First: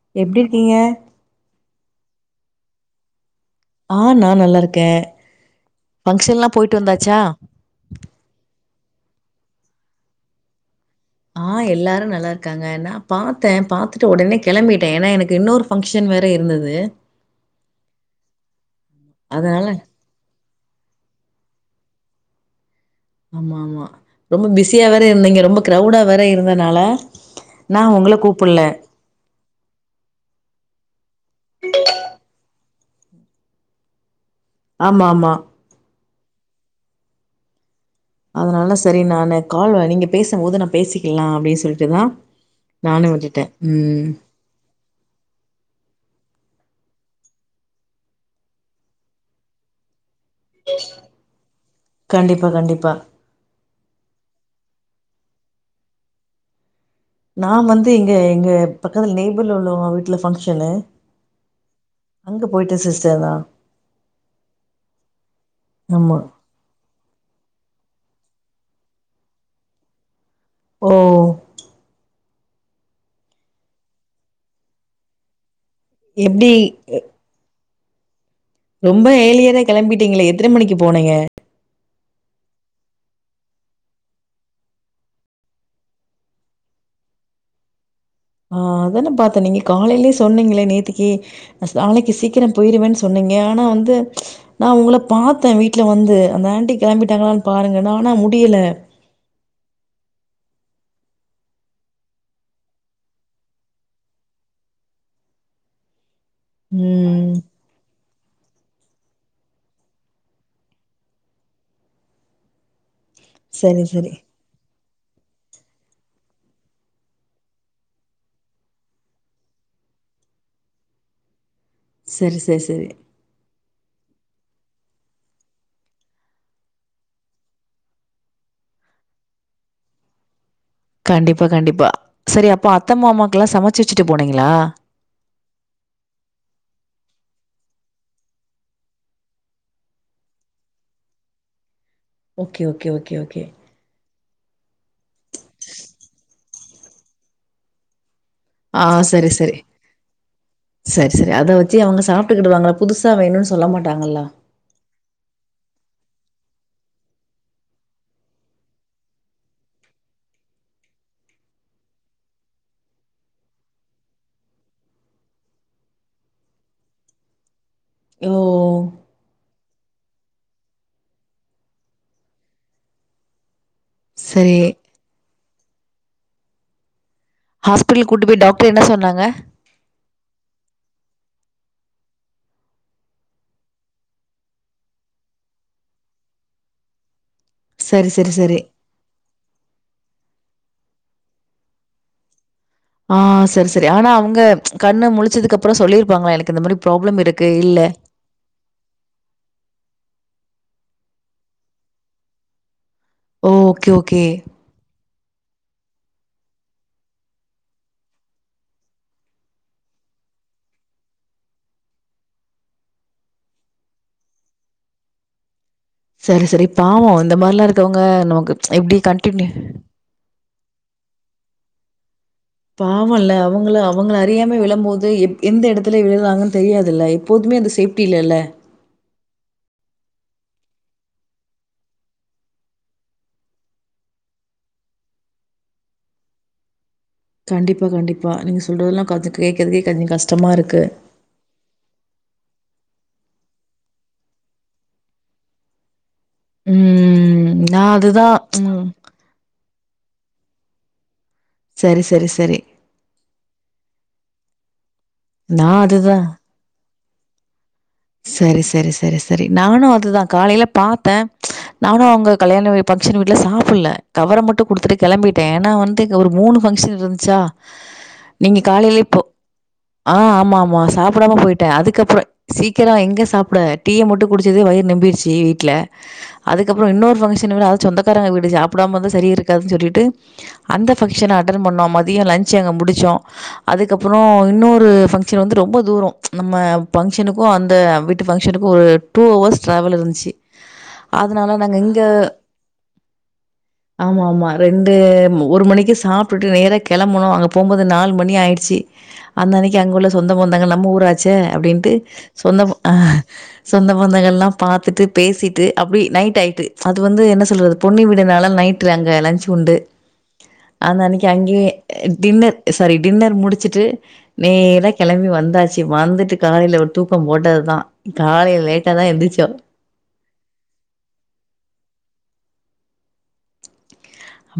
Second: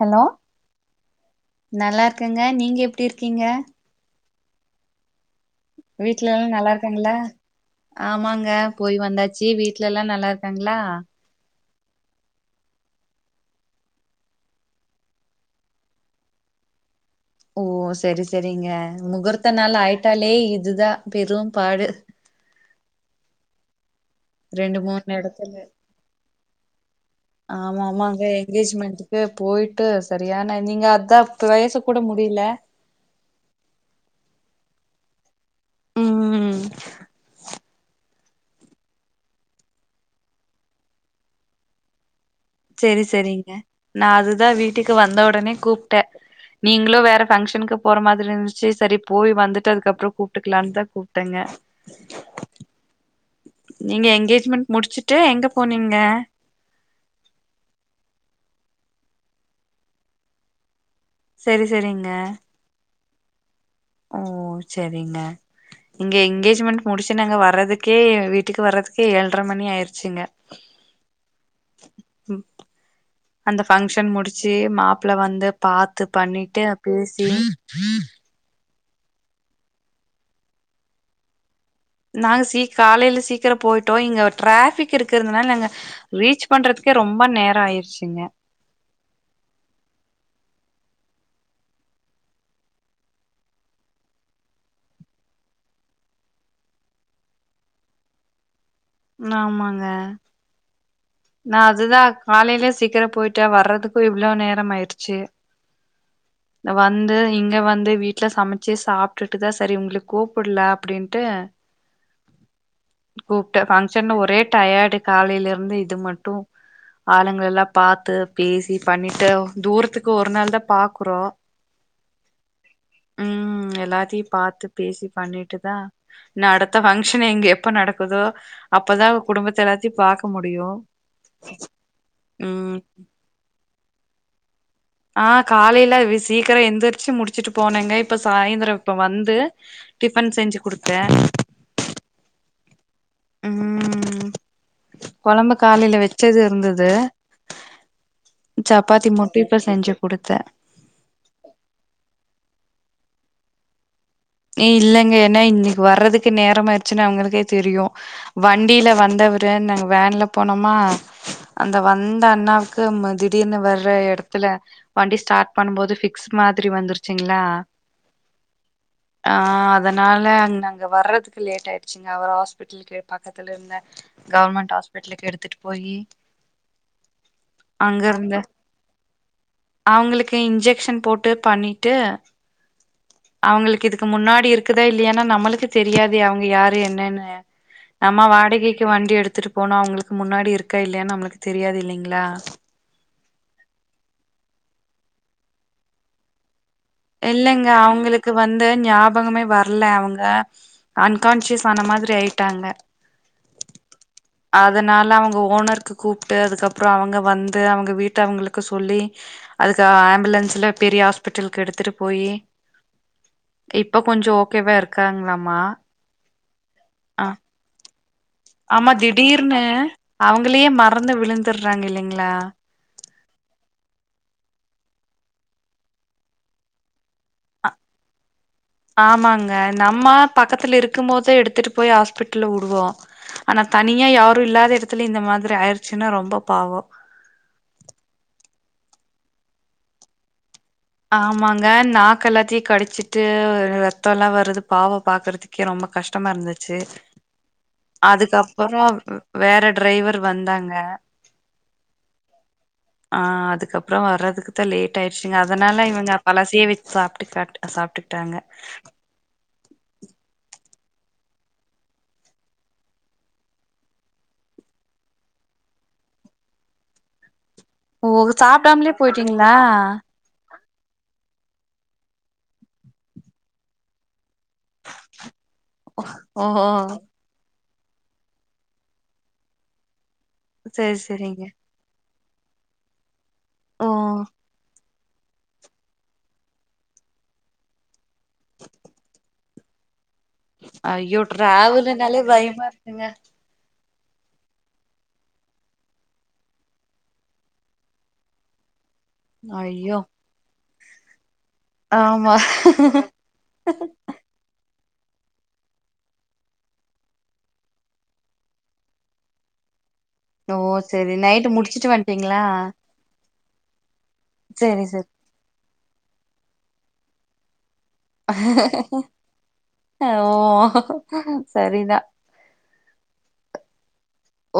Hello எப்டி இருக்கீங்க நல்லா இருக்கேங்க நீங்க எப்டி இருக்கீங்க ஆஹ் நா நல்லா இருக்கேன் வீட்ல எல்லாம் நல்லா இருக்காங்கள ஆமாங்க போயி வந்தாச்சு வீட்ல எல்லாம் நல்லா இருக்காங்களா ஆஹ் எல்லாரும் நல்லா இருக்காங்க நா பாத்தேன் பாத்துட்டு உடனே கிளம்பிட்டேன் ஏன்னா எனக்கு இன்னொரு ஃபங்க்ஷன் வேற இரு ந்தது ஓ சேரி சேரிங்க முகூர்த்த அதனால நாள் ஆயிட்டாலே இதுதான் பெரும் பாடு ஆமா ஆமா ரொம்ப ரெண்டு பிஸியா வேற மூணு இருந்தீங்க எடத்துல ரொம்ப க்ரௌடா வேற இருந்தனால நா ஆமா உங்கள ஆமாங்க கூப்புட்ல என்ங்கேஜ்மெண்டுக்கு போயிட்டு சரியான நீங்க அதான் பேச கூட முடிய அப்டியில்ல ஆமா ஆமா உம் அதனால சரி நான் கால்வலிங்க பேசும்போது நா பேசிக்கலாம் அப்படின்னு சொல்லிட்டுதான் சேரி சேரிங்க நா அதுதான் வீட்டுக்கு வந்த உடனே கூப்ட்டே நீங்களும் வேற பங்க்ஷனுக்கு போற மாதிரி இருந்துச்சு சரி போய் வந்துட்டு அதுக்கப்புறம் கூப் கூப்ட்டுக்கலான்தான் கூப்ட்டேங்க கண்டிப்பா கண்டிப்பா நீங்க என்ங்கேஜ்மென்ட் முடிச்சுட்டு எங்க போனீங்க நான் வந்து இங்க எங்க பக்கத்துல நேய்பல் உள்ளவுங்க வீட்டுல பங்க்ஷன்னு சரி சரிங்க செர்தா ஓ சேரிங்க இங்க ஆமா என்ங்கேஜ்மெண்ட் முடிச்சு நாங்க வர்றதிக் கே வீட்டுக்கு வர்றதுக்கே ஏழ்ர மணி ஆயிருச்சிங்க ஓ ம் அந்த ஃபங்க்ஷன் முடிச்சி மாப்ள்ள வந்துப் பாத்து எப்டி பண்ணிட்டு அ பேசி ரொம்ப ஏலியரா கெளம்பிட்டீங்களே எத்தன மணிக்கு போனிங்க நாங்க சி காலேல சீக்கிரம் போயிட்டோ இங்க ட்ராபிக் இருக்குறதுனால நாங்க ரீச் பன்றது கே ரொம்ப நேரம் ஆயிருச்சிங்க ஆ அதானே பாத்த நீங்க காலேயிலே சொன்னீங்களே நேத்துக்கி நாளைக்கு சீக்கிரம் போயிருவே சொன்னி இங்க ஆனா வந்து நா உங்கள பாத்த வீட்ல வந்து அந்த ஆன்ட்டி கிளம்பிட்டாங்களான் பாருங்க நா ஆனா முடியல ஆமாங்க நா அதுதா காலேல சீக்கரோ போயிட்ட வர்றதுக்கும் இவ்ளோ நேரம் ஆயிச்சு வந்து ம் இங்க வந்து வீட்ல சமைச்சு சாப்டுட்டு தா சரி உங்களுக் கூப்பிடுல அப்டின்டு கூப்ட சரி சரி பங்ஷன் ஒரே டயர்டு காலேயில இருந்து இது மட்டு ஆளுங்க எல்லா பாத்து பேசி பண்ணிட்டு தூரத்துக்கு ஒரு நாள் தா பாக்குறோ செரி செரி செரி டி பாத்து பேசி பண்ணிட்டுதா அடுத்த பங்கஷன் இங்க எப்ப நடக்குதோ அப்தா குடும்பத்த எல்லத்தையு பாக்க முடியு கண்டிப்பா கண்டிப்பா செரி அப்ப ம் அத்த மாமாக்கு எல்லா சமைச்சி வச்சிட்டு போனிங்களா ஆ காலைல சீக்கர எந்திரிச்சி முடிச்சிட்டு போனேங்க இப்ப சாய்ந்தரம் இப்ப வந்து டிஃபன் செஞ்சி குடுத்த ஓகே ஓகே ஓகே ஓகே கொழம்பு காலேல வச்சது இருந்தது ஆ சப்பாத்தி சரி மட்டு சரி இப்ப செஞ்சு குடுத்தே சரி சரி அத வச்சி அவங்க சாப்டுக்கிடுறாங்கப் புதுசா வேணுன் சொல்ல மாட்டாகல்லா இல்லங்க ஏன்னா இன்னைக்கு வர்றதுக்கு நேரம் ஆயிச்சின்னு அவங்களுக்கே தெரியு வண்டியில வந்த அவரு நாங்க வேன்ல போனோமா அந்த வந்த அண்ணாவுக்கு திடீர்னு வர்ற இட த்துல வண்டி ஸ்டாட் பண்ணும் போது பிக்ஸ் மாதிரி வந்துருச்சிங்ளா ஓ ஆ அதனால அங்க அங்க வர்றதுக்கு லேட் ஆயிருச்சிங்க அவர் ஹாஸ்பிட்டலுகே பக்கத்துல இருந்த சரி கவர்மெண்ட் ஹாஸ்பிட்டலுக்கு எடுத்துட்டு போயி அங்க ஹாஸ்பிட்டல் கூட்டு இருந்து போய் டாக்டர் என்ன சொன்னாக கே இன்ஜெக்ஷன் போட்டு பண்ணிட்டு அவங்ளிக் இதுக்கு முன்னாடி இருக்குதா இல்லையன்னா நம்மளுக்கு தெரியாது அவங்க யாரு என்னன்னு சரி நம்ம சரி சரி. வாடகைக்கு வண்டி எடுத்துட்டு போனோ அவங்ளுக் முன்னாடி இருக்கா இல்லையன் நம்மளுக்கு தெரியாது இல்லைங்ளா ஆ சரி சரி ஆனா அவுங்க கண்ணு முழிச்சதுக்கு அப்றோ சொல்லியிருப்பாங்ளா எனக்கு இந்த மாறிப் இல்லங்க அவுங்களுக்கு வந்து ஞாபகமே வர்ல அவங்க அன்கான்சியஸ் ஆன மாரி ஆயிட்டாங்க ஓ ஓகே ஓகே. அதனால அவங்க ஓனர் க்கு கூப்டு அதுக்கப்றோ அவங்க வந்து அவங்க வீட்ட அவங்களுக்கு சொல்லி அதுக்கு ஆம்புலன்ஸ்ல பெரிய ஹாஸ்பிட்டல் கெடுத்துட்டு போயி இப்ப கொஞ்சோ ஓகேவா இருக்காங்ளாமா சரி சரி பாவோ இந்த மாரிலா இருக்கவங்க நமக்கு ஆமா எப்டி கண்டினியூ திடீர்னு அவங்களயே மறந்து விழுந்துறாங்க இல்லைங்ளா பாவோல்ல அவங்கள அவங்கள அறியாம விழம்போது எம் எந்த இடத்துல விழுறாங்கன்னு தெரியாதுல்ல எப்போதும் அந்த சேப்டி இல்லல்ல ஆமாங்க நம்ம பக்கத்துல இருக்கும் போதே எடுத்துட்டு போய் ஹாஸ்பிட்டல்ல விடுவோ ஆனா தனியா யாரும் இல்லாத இடத்துல இந்த மாதிரி ஆயிடுச்சுன்னா ரொம்ப பாவோ கண்டிப்பா கண்டிப்பா நீங்க சொல்றதெல்லா கொஞ்ச கேட்கறதுக்கே கொஞ்சோ கஷ்டமா இருக்கு ஆமாங்க நா க்க எல்லாத்தையு கடிச்சிட்டு ரத்தோ எல்லா வர்றது பாவோ பாக்குறதுக்கே ரொம்ப கஷ்டமா இருந்துச்சு ம் நான் அதுதான் அதுக்கப்பறோ ம் வேற டிரைவர் வந்தாங்க சரி சரி சரி ஆ அதுக்கப்றோ வர்றதுக்கு தா லேட் ஆயிடுச்சுங்க நான் அதனால இவங்க அதுதான் பழசையே வச்சு சாப்டுக்காட்டு சாப்டுட்டாங்க நானு அது தா காலையில பாத்த நானு அவுங்க கல்யாண வீ பங்கஷன் வீட்ல சாப்ல கவர மட்டு குடுத்துட்டு கிளம்பிட்டே ஏனா வந்து ஒரு மூணு பங்க்ஷன் இருந்துச்சா ஓ நீங்க சாப்டாமலே காலையிலே போ போயிட்டீங்களா ஆ ஆமா ஆமா சாப் டாம போயிட்டே அதுக்கப்புற சீக்கிர எங்க சாப்ட டீய மட்டு குடிச்சதே வயிறு நெம்பிடுச்சு வீட்ல ஓ அதுக்கப்புற இன்னொரு பங்க்ஷன் விட அ சொந்தக்காரக வீடு சாப்பிடாம வந்தா சரி இருக்காதுனு சொல்லிட்டு அந்த செரி பங்ஷன செரிங்க அட்டன் பண்னோ மா தியோ லன்ச் அங்க முடிச்சோ ஓ அதுக்கப்புறோ இன்னொரு பங்க்ஷன் வந்து ரொம்ப தூரோ நம்ம ஃபங்க்ஷனுக் ஒ அந்த வீட்டு பங்க்ஷனுக்கு ஒரு டூ ஹவர்ஸ் டிராவல் இருந்துச்சு அய்யோ அதனால நாங்க இங்க டிராவலுனாலே பயமா இருக்குங்க ஆமா ஆமா ரெண்டு ஒரு மணிக்கு சாப்பிட்டு நேரா கெளம்புனோ அங்க போகுபோது நாலு மணி ஆயிடுச்சு அந்த அன்னைக்கு அங்க ஐயோ உள்ள சொந்தம் பந்தங்க நம்ம ஊராச்சே அப்டின்ட்டு ஆமா சொந்தம் அ சொந்த பந்தங்கள் எல்லா பாத் த்துட்டு பேசிட்டு அப்டி நைட் ஆயிட்டு அது வந்து என்ன சொல்றது பொன்னி வீடுனால நைட் அங்க லஞ்சு உண்டு ஓ ஆந்த செரி அன்னைக்கி நைட்டு அங்கேயே முடிச்சுட்டு வந்ட்டீங்களா டின்னர் சாரி டின்னர் முடிச் ச்சுட்டு செரி நேரா செரி கிளம்பி வந்தாச்சு வந்துட்டு காலையில ஒரு தூக்கம் போட்டதுதா ஓ சரிதா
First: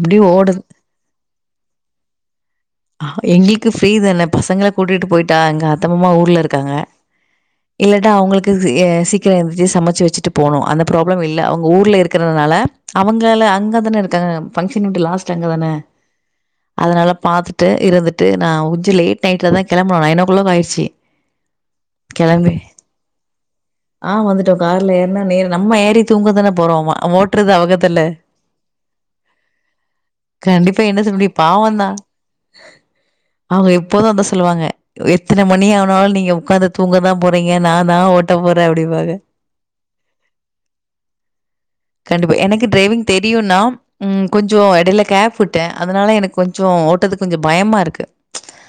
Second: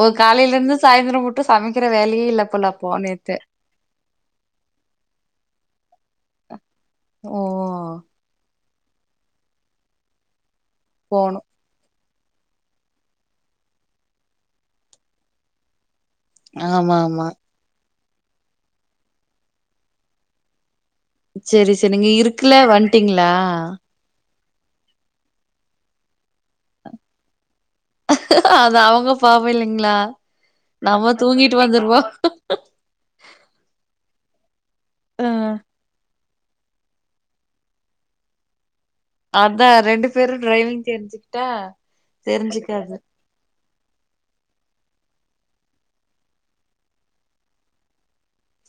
ஓ காலையில ஓடுது. இருந்து சாயந்திர மட்டு சமைக்கிற வேலையே இல்ல போல அப்போ நேத்து எங்களுக்குஃப்ரீ தானே பசங்கள கூட்டிட்டு போயிட்டா எங்க அத்த மாமா ஊர்ல இருக்காங்க ஓ இல்லட்டா அவுங்களுக்கு எ சீக்கிர எந்துச்சு சமச்சு வச்சுட்டு போனும் அந்த ப்ராப்ளம் போனு இல்ல அவுங்க ஊர்ல இருக் க்குறனால அவுங்கள அங்கதானே இருக்காங்க பங்க்ஷன் வீடு லாஸ்ட் அங்க தானே ஆமா அதனால ஆமா பார்த்துட்டு, இருந்துட்டு நா உஜ்ஜு லேட் நைட்டில தான கிளம்புனோ நயன் ஒ க்ளாக் ஆயிடுச்சு சேரி சேரி நீங்க இருக்குல கிளம்பி வந்ட்டீங்ளா ஆ வந்துட்டோம். கார்ல ஏற்னா நே நம்ம ஏறி தூங்கதானே போறோ ஆமா வோட்றது அவுக அதா அவுங்க பாவ இல்லிங்ளா கண்டிப்பா என்ன சொல் முடியு பாவந்தா அவுங்க எப்போது அதா சொல்லுவாங்க ஆ எத்தன மணி ஆனால் நீங்க ஒக்காந்து தூங்க தா போறீங்க நா தா ஓட்ட போறே அப்டி அதா ரெண்டு பேரும் டிரைவிங் தெரிஞ்சுக்கிட்டா கண்டிப்பா எனக்கு தெரிஞ்சுக்காது டிரைவிங் தெரியுனா ம் கொஞ்சசோ இடயில கேப் விட்டே அதனால எனக்கு கொஞ்சோ ஓட்டதுக்கு கொஞ்சோ பயமா இருக்கு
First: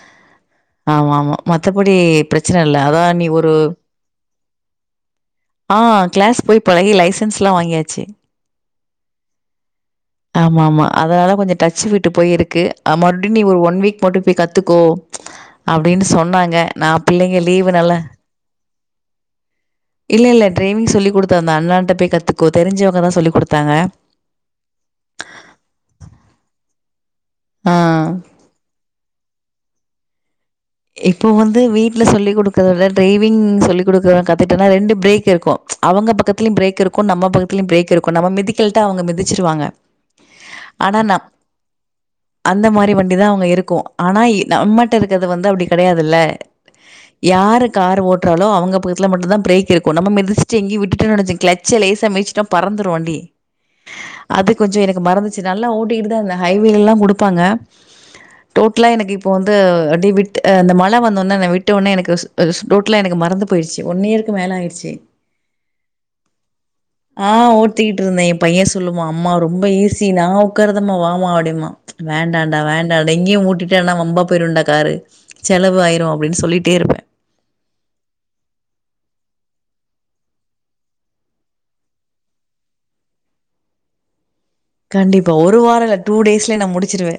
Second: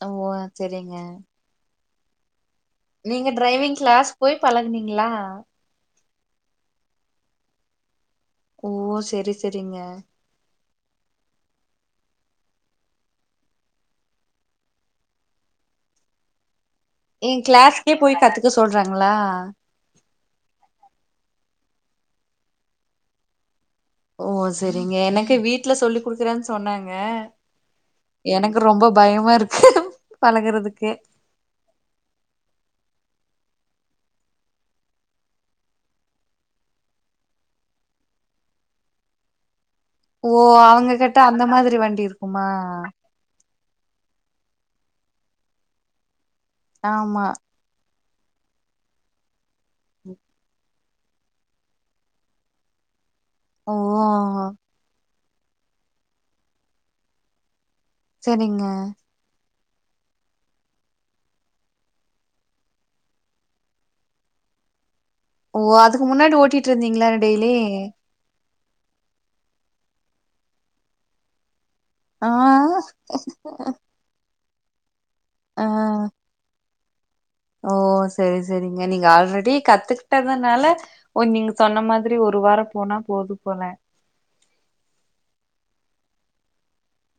ஓ சேரிங்க புடி பிரச்சன இல்ல அதா நீ ஒரு கிளாஸ் போய் பழகுனீங்களா ஆ கிளாஸ் போய் பழகி லைசன்ஸ்லா வாங்கியாச்சு ஓ சேரி சேரிங்க ஆமாமா. அதனால கொஞ்ச டச்சு விட்டு போயிருக்கு அ மறுபடி நீ ஒரு ஒன் வீக் மட்டு போய் கத்துக்கோ அப்டின் னு சொன்னாங்க நா ஏ பிள்ளைங்க லீவு நாள கிளாஸ்க்கே போய் கத்துக்க சொல்றாங்களா இல்ல இல்ல டிரைவிங் சொல்லி கொடுத்து து அந்த அண்ணாட்ட போய் கத்துக்கோ தெரிஞ்சவங்க தா சொல்லி குடுத்தாங்க ஓ சேரிங்க எனக்கு வீட்டல சொல்லி குடுக்குறேன்னு சொன்னாங்க ஆ. எனக்கு ரொம்ப பயமா இருக்கு பழகுறதுக்கு இப்போ வந்து வீட்ல சொல்லி் கொடுக்கறத ட்ரைவ் விங் சொல்லி கொடுக்கற கத்துட்டனா ரெண்டு பிரேக் இருக்கு அவங்க பக்கத்துலயு பிரேக் இருக்கு நம்ம பக்கத்துலயு பிரேக் இருக்கு நம் வ மிதிக்கலட்டா அவங்க மிதிச்சிருவாங்க ஓ அவங்க ஆனா நா கிட்ட அந்த மாதிரி வண்டி இருக்குமா அந்த மாரி வண்டி தா அங்க இருக்கு ஆனா இ நம்மட்ட இருக்கிறது வந்து அப்டி கிடையாதுல ஆமா யாரு கார் ஓட் ராலோ அவுங்க பக்கத்தில மட்டு்தா பிரேக் இருக்கு நம்ம மிதிச்சிட்டு எங்கே விட்டுட் டோனு கிளச்ச லேசா மிதிச்சிடோ பறந்துரு வண்டி ஓ அது கொஞ்சோ எனக்கு மறந்துச் சு நல்லா ஓட்டிகிட்டு தா இருந்தே ஹைவேலல்லா குடுப்பாங்க செரிங்க இது அட் டு விட்டு அ அந்த மழ வந்தோன்னே நா விட்டோன்னே எனக்கு ஸ் அ ஸ் ரோட்ல எனக்கு மறந்து போயிடுச்சு ஒன் இயருக்கு மேல ஆயிடுச்சு ஓ அதுக்கு முன்னாடி ஓட்டிட்ருந்தீங்ளா டெய்லி பையே சொல்லுவா அம்மா ரொம்போ ஈஸி நா உக்காருதம்மா வாம்மா அப்டிம்பா ஆ வேண்டாண்டா வேண்டாண்டா இங்கேயு ஓட்டிட்டேனா வம்பா போயிருண்டா காரு ஆ செலவு ஆயிரு அப்டின் சொல்லிட்டே இருப்பே ஓ செரி செரிங்க நீங்க ஆல்ரெடி கத்துக்கிட்டதுனால ஓ நீங்க சொன்ன மாதிரி ஒ ரு வாரோ போனா போது போல கண்டிப்பா ஒரு வாரல்ல டூ டேஸ்லயே நா முடிச்சிருவே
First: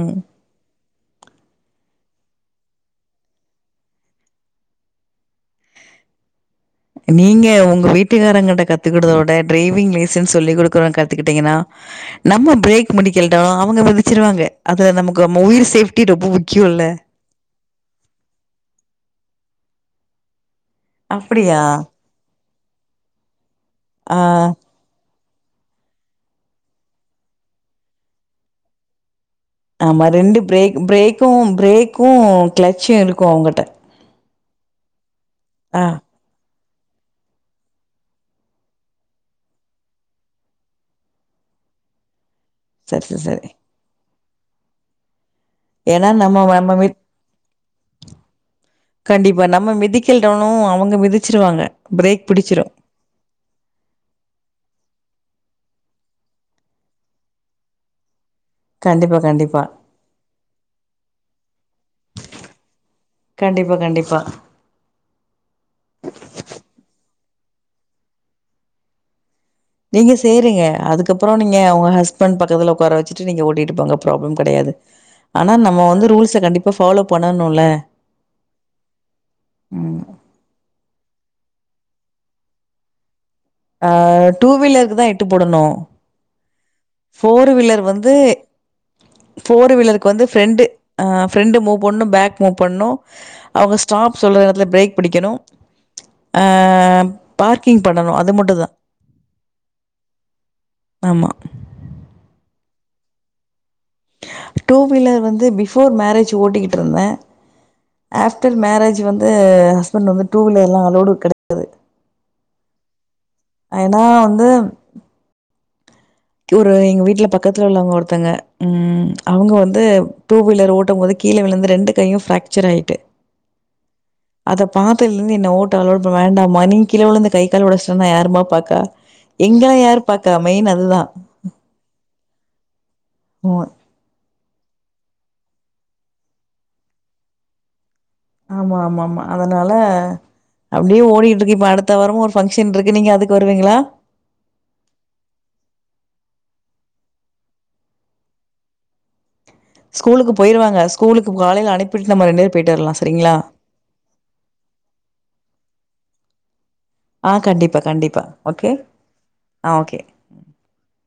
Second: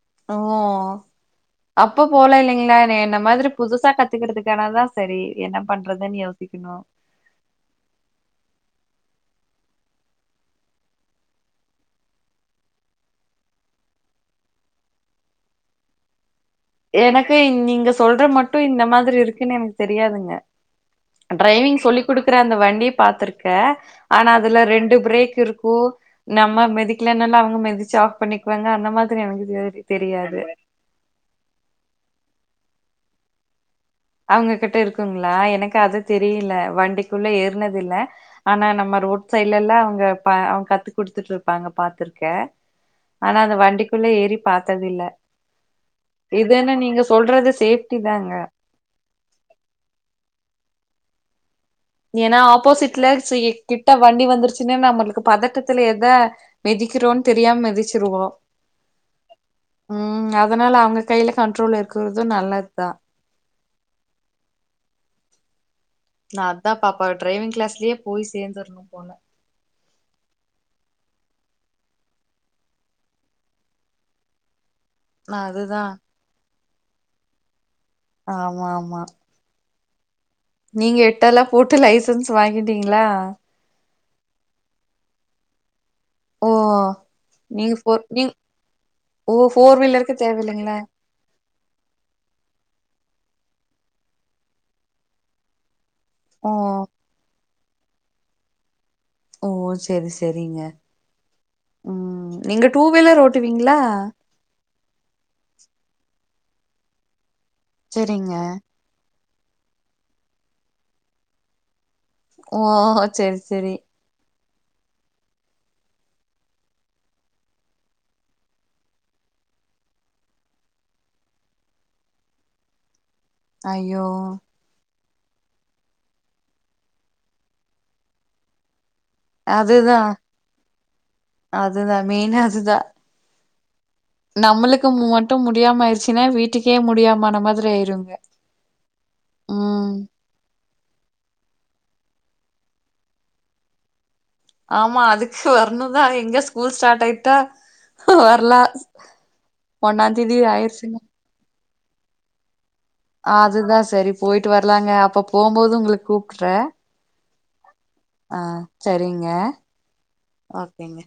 ம் ஓ அப்போ போலல்லைங்ளா என்ன மாதிரி புதுசா கத்துக்கறதுக்கானதா சரி என்ன பண்றதுன்னு யோசிக்கணு நீங்க உங்க வீட்டுக்காரங்கிட்ட கத்துக்கடதவுட டிரைவிங் லைசன்ஸ் சொல்லி குடுறோங் கத்துக்கிட்டீங்கன்னா நம்ம பிரேக் மிடிகல்ட்டு அவுங்க மிதிச்சிருவாங்க அதுல நமக்கு நம்ம உயிர் சேஃப்டி ரொம்போ முக் எனக்கு நீங்க சொல்ற மட்டு இந்த மாதிரி இருக்குன் எனக்கு தெரியாதுங்க அப்படியா? ட்ரைவிங் சொல்லி் குடுக்கற அந்த வண்டிய பாத்திருக்கே ஆ ஆனா அதுல ரெண்டு பிரேக் இருக்கு நம்ம மெதிக்கலனாலு அவ்ங்க மெதிச்சு ஆஃப் பண்ணிக்குவாங்க அந்த மாத் ஆமா ரெண்டு பிரேக் பிரேக்கும் பிரேக்கு ஃக்ளச்சு இருக்கு அவ்ங்கள்ட்ட அவுங்ககிட்ட இருக்குங்ளா எனக்கு அது தெரியில வண்டிக்குள்ள ஏர்னதில்ல ஆனா நம்ம ரோட் சைட்லெல்லா அவுங்க ப அவுங் கத்து குடுத்துட்ருப்பாங்க பாத்திருக்கே சரி சரி ஆனா சரி. அந்த வண்டிக்குள்ள ஏறி பாத்ததில்ல ஏன்னா நம்ம நம்ம இதுன்னா மி நீங்க சொல்றது சேஃப்டி தாங்க கண்டிப்பா நம்ம மிதிக்கல்டானு அவுங்க மிதிச்சிருவாங்க பிரேக் ஏனா பிடிச்சிரும். ஆப்போசிட்ல சி கிட்ட வண்டி வந்துருச்சுன்னே நம்மளுக் கு பதட்டத்துல எத மெதிக்குறோன் தெரியாம மிதிச்சிருவோ கண்டிப்பா கண்டிப்பா. ம் அதனால அவுங்க கையில கண்ட்ரோல் இருக்கறது நல்லத் தா கண்டிப்பா கண்டிப்பா நா அத்தா பாப்பா டிரைவிங் க்ளாஸ்லயே போய் சேந்தர்ணு போல நீங்க செய்றீங்க அதுக்கப்புறோ நீங்க உங்க ஹஸ்பண்ட் பக்கத்துல உக்கார வச்சிட்டு நீங்க ஓட்டிட்டு போங்க ப்ராப்ளம் கெடையாது நா ஆனா அதுதா நம்ம வந்து ரூல்ஸ கண்டிப்பா ஃபாலோ பண்ணணுல்ல ஆமா ஆமா ம் நீங்க எட்டல்லா போட்டு லைசன்ஸ் வாங்கிட்டீங்ளா ஆ டூ வீலருக்கு தா எட்டு போடணு ஓ ஃபோர் நீங்க வீலர் ஃபோர் வந்து நீங் ஃபோர் வீலருக்கு வந்து ஃப்ரெண்டு அ ஃப்ரெண்டு மூவ் பண்ணு பேக் மூவ் பண்ணு அவுங்க ஸ்டாப் சொல்ற எடத்துல பிரேக் பிடிக்கணு அ ஓ பார்க்கிங் பண்ணணு அது மட்டு தா ஓ செரி செரிங்க ஆமா. ம் நீங்க டூ வீலர் ஓட்டுவீங் டூ வீலர் வந்து பிபோர் மேரேஜ் ஓட்டிக்கிட்டுருந்தே செரிங்க ஆப்டர் மேரேஜ் வந்து ஹஸ்பண்ட் வந்து டூ வீலர் எல்லா அளோடு கெடைக்குது ஓ செரி செரி ஏனா வந்து ஒரு எங்க வீட்ல பக்கத்துல உள்ளவங்க ஒருத்தங்க ம் அவுங்க வந்து டூ வீலர் ஓட்டு போது கீழ விழுந்து ரெண்டு கையு ஃப்ராக்சர் ஆயிட்டு அய்யோ அத்லருந்து என்ன ஓட்ட அலோட் பண்ண வேண்டாம்மா நீ கிழவுழுந்து கை கால் உடச்சிட்டு வந்தா யாருமா பாக்கா எங்கா அதுதா யார் பாக்கா மெயின் அதுதா அதுதா மெயினா அதுதா ம் நம்மளுக்கு மட்டு முடியாம ஆயிடுச்சின்னா வீட்டுக்கே முடியாமமான மாரி ஆயிருங்க ம் அப்படியே ஓடிட்டு இருக்கு இப்ப அடுத்த வாரம் ஒரு ஃபங்க்ஷன் இருக்கு நீங்க அதுக்கு வருவீங்களா ஆமா அதுக்கு வரணுதா எங்க ஸ்கூல் ஸ்டார்ட் ஆயிட்டா வர்லா ஸ்கூலுக்கு போயிடுவாங்க ஸ்கூலு காலைல அனுப்பிட்டு நம்ம ரண்டு அதுதா சரி போய்ட்டு வரலாங்க அப்ப போம்போது உங்களுக் கூப்ட்ற ஆ கண்டிப்பா, கண்டிப்பா. ஆ ஓகே. சரிங்க ஆ ஓகே. ஓகேங்க